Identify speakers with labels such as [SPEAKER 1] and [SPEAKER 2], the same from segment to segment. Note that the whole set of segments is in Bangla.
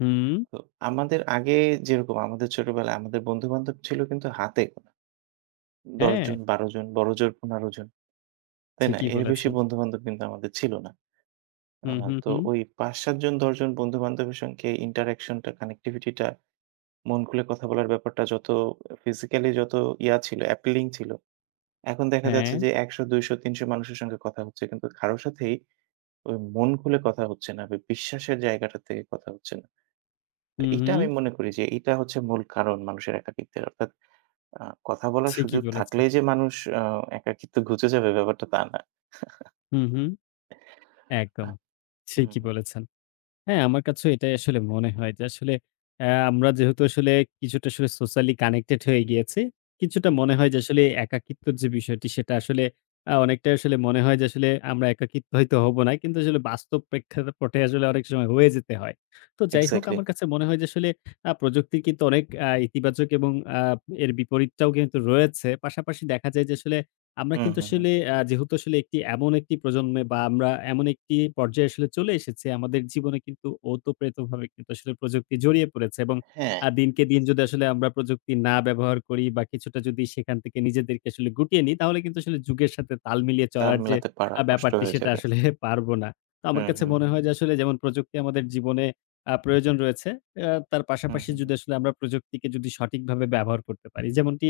[SPEAKER 1] হুম।
[SPEAKER 2] তো আমাদের আগে, যেরকম আমাদের ছোটবেলায় আমাদের বন্ধু বান্ধব ছিল কিন্তু হাতে। ১০ জন,
[SPEAKER 1] হ্যাঁ।
[SPEAKER 2] ১২ জন, বড়জোর ১৫ জন, তাই না?
[SPEAKER 1] ঠিকই,
[SPEAKER 2] এর বেশি
[SPEAKER 1] বলেছেন।
[SPEAKER 2] বন্ধু বান্ধব কিন্তু আমাদের ছিল না। আ
[SPEAKER 1] হুম, হুম,
[SPEAKER 2] তো
[SPEAKER 1] হুম।
[SPEAKER 2] ওই ৫ ৭ জন ১০ জন বন্ধুবান্ধবের সঙ্গে ইন্টারেকশন টা কানেক্টিভিটি টা মন খুলে কথা বলার ব্যাপারটা যত ফিজিক্যাল যত ইয়া ছিল অ্যাপিলিং ছিল। এখন দেখা যাচ্ছে
[SPEAKER 1] হ্যাঁ।
[SPEAKER 2] যে, ১০০, ২০০, ৩০০ মানুষের সঙ্গে কথা হচ্ছে কিন্তু কারো সাথেই, মন খুলে কথা হচ্ছে না, বিশ্বাসের জায়গাটা থেকে কথা হচ্ছে না। তো
[SPEAKER 1] হুম,
[SPEAKER 2] এটা
[SPEAKER 1] হুম।
[SPEAKER 2] আমি মনে করি যে এইটা হচ্ছে মূল কারণ মানুষের একাকিত্বের অর্থাৎ, আ কথা বলার
[SPEAKER 1] ঠিকি
[SPEAKER 2] সুযোগ
[SPEAKER 1] বলেছে।
[SPEAKER 2] থাকলেই যে মানুষ আ একাকিত্ব ঘুচে যাবে ব্যাপারটা তা না।
[SPEAKER 1] হুম, হুম, একদম।
[SPEAKER 2] হুম,
[SPEAKER 1] ঠিকি
[SPEAKER 2] হুম।
[SPEAKER 1] বলেছেন। হ্যাঁ, আমার কাছেও এটাই আসলে মনে হয় যে, আসলে আ আমরা যেহেতু কিছুটা সোশ্যাল্লি কানেক্টেড হয়ে গিয়েছি, কিছুটা
[SPEAKER 2] হুম,
[SPEAKER 1] মনে
[SPEAKER 2] হুম।
[SPEAKER 1] হয় যে আসলে একাকিত্বের যে বিষয়টি, সেটা আসলে আ অনেকটাই মনে হয় যে আসলে আমরা একাকিত্ব হয়তো হব না। কিন্তু আসলে বাস্তব প্রেক্ষাপটে অনেক সময় হয়ে যেতে হয়। তো যাই হোক,
[SPEAKER 2] এক্সাক্টলি।
[SPEAKER 1] আমার কাছে মনে হয় যে আসলে আ প্রযুক্তি কিন্তু অনেক আ ইতিবাচক এবং এর আ বিপরীতটাও কিন্তু রয়েছে। পাশাপাশি দেখা যায় যে, আসলে আমরা
[SPEAKER 2] হুম,
[SPEAKER 1] কিন্তু
[SPEAKER 2] হুম, হুম।
[SPEAKER 1] আসলে যেহেতু আসলে এমন একটি প্রজন্মে বা আমরা এমন একটি পর্যায়ে আসলে চলে এসেছি, আমাদের জীবনে কিন্তু ওতপ্রোতভাবে কিন্তু আসলে প্রযুক্তি জড়িয়ে পড়েছে। এবং
[SPEAKER 2] হ্যাঁ।
[SPEAKER 1] আ দিনকে দিন যদি আসলে আমরা প্রযুক্তি না ব্যবহার করি বা কিছুটা যদি সেখান থেকে নিজেদেরকে আসলে গুটিয়ে নিই, তাহলে কিন্তু আসলে যুগের সাথে তাল মিলিয়ে
[SPEAKER 2] তাল
[SPEAKER 1] চলার যে
[SPEAKER 2] মেলাতে পাড়া কষ্ট
[SPEAKER 1] ব্যাপারটি,
[SPEAKER 2] হয়ে
[SPEAKER 1] সেটা
[SPEAKER 2] যাবে।
[SPEAKER 1] আসলে পারব না। তো আমার
[SPEAKER 2] হুম,
[SPEAKER 1] কাছে
[SPEAKER 2] হুম,
[SPEAKER 1] মনে
[SPEAKER 2] হুম।
[SPEAKER 1] হয় যে, আসলে যেমন প্রযুক্তি আমাদের জীবনে আ প্রয়োজন রয়েছে, তার
[SPEAKER 2] হুম,
[SPEAKER 1] পাশাপাশি
[SPEAKER 2] হুম,
[SPEAKER 1] যদি
[SPEAKER 2] হুম।
[SPEAKER 1] আসলে আমরা প্রযুক্তিকে সঠিকভাবে ব্যবহার করতে পারি। যেমনটি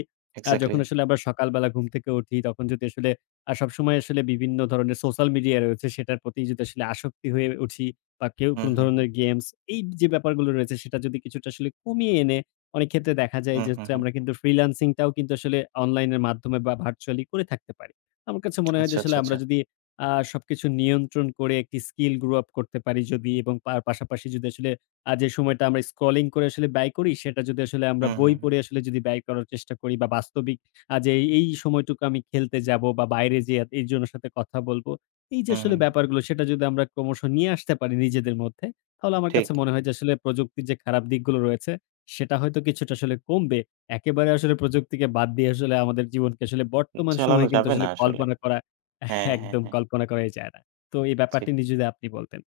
[SPEAKER 1] আ
[SPEAKER 2] এক্সাক্টলি।
[SPEAKER 1] যখন আসলে আমরা সকালবেলা ঘুম থেকে উঠি, তখন যদি আসলে আ সবসময় বিভিন্ন ধরনের সোশ্যাল মিডিয়ার রয়েছে সেটার প্রতি যদি আসলে আসক্ত হয়ে উঠি, বা কেউ
[SPEAKER 2] হুম,
[SPEAKER 1] কোনো
[SPEAKER 2] হুম, হুম।
[SPEAKER 1] ধরনের গেমস এই যে ব্যাপারগুলো রয়েছে, সেটা যদি কিছুটা আসলে কমিয়ে এনে, অনেক ক্ষেত্রে দেখা যায়
[SPEAKER 2] হুম,
[SPEAKER 1] যে
[SPEAKER 2] হুম,
[SPEAKER 1] হচ্ছে
[SPEAKER 2] হুম।
[SPEAKER 1] আমরা কিন্তু ফ্রিল্যান্সিংটাও কিন্তু আসলে অনলাইনের মাধ্যমে বা ভার্চুয়ালি করে থাকতে পারি। আমার কাছে মনে হয় যে,
[SPEAKER 2] আচ্ছা, আচ্ছা,
[SPEAKER 1] আসলে
[SPEAKER 2] আচ্ছা।
[SPEAKER 1] আমরা যদি আ সবকিছু নিয়ন্ত্রণ করে একটি স্কিল গ্রো আপ করতে পারি এবং তার পাশাপাশি যদি আসলে আ যে সময়টা আমরা স্ক্রলিং করে ব্যয় করি, সেটা যদি আসলে আমরা
[SPEAKER 2] হুম,
[SPEAKER 1] বই
[SPEAKER 2] হুম, হুম।
[SPEAKER 1] পড়ে আসলে যদি ব্যয় করার চেষ্টা করি, বা বাস্তবিক আজ এই সময়টুকু আমি খেলতে যাব বা বাইরে এইজনের সাথে কথা বলবো এই যে
[SPEAKER 2] হুম,
[SPEAKER 1] আসলে
[SPEAKER 2] হুম।
[SPEAKER 1] ব্যাপারগুলো, সেটা যদি আমরা ক্রমশ নিয়ে আসতে পারি নিজেদের মধ্যে, তাহলে আমার কাছে
[SPEAKER 2] ঠিক।
[SPEAKER 1] মনে হয় যে আসলে প্রযুক্তির যে খারাপ দিকগুলো রয়েছে, সেটা হয়তো কিছুটা আসলে কমবে। একেবারে আসলে প্রযুক্তিকে বাদ দিয়ে আসলে আমাদের জীবনকে আসলে বর্তমান সময়ে
[SPEAKER 2] চালানো
[SPEAKER 1] কিন্তু
[SPEAKER 2] যাবে না
[SPEAKER 1] আসলে
[SPEAKER 2] আসলে।
[SPEAKER 1] কল্পনা করা
[SPEAKER 2] হ্যাঁ, হ্যাঁ, হ্যাঁ।
[SPEAKER 1] একদমই যায় না। তো এই
[SPEAKER 2] ঠিক।
[SPEAKER 1] ব্যাপারটি নিয়ে যদি আপনি বলতেন?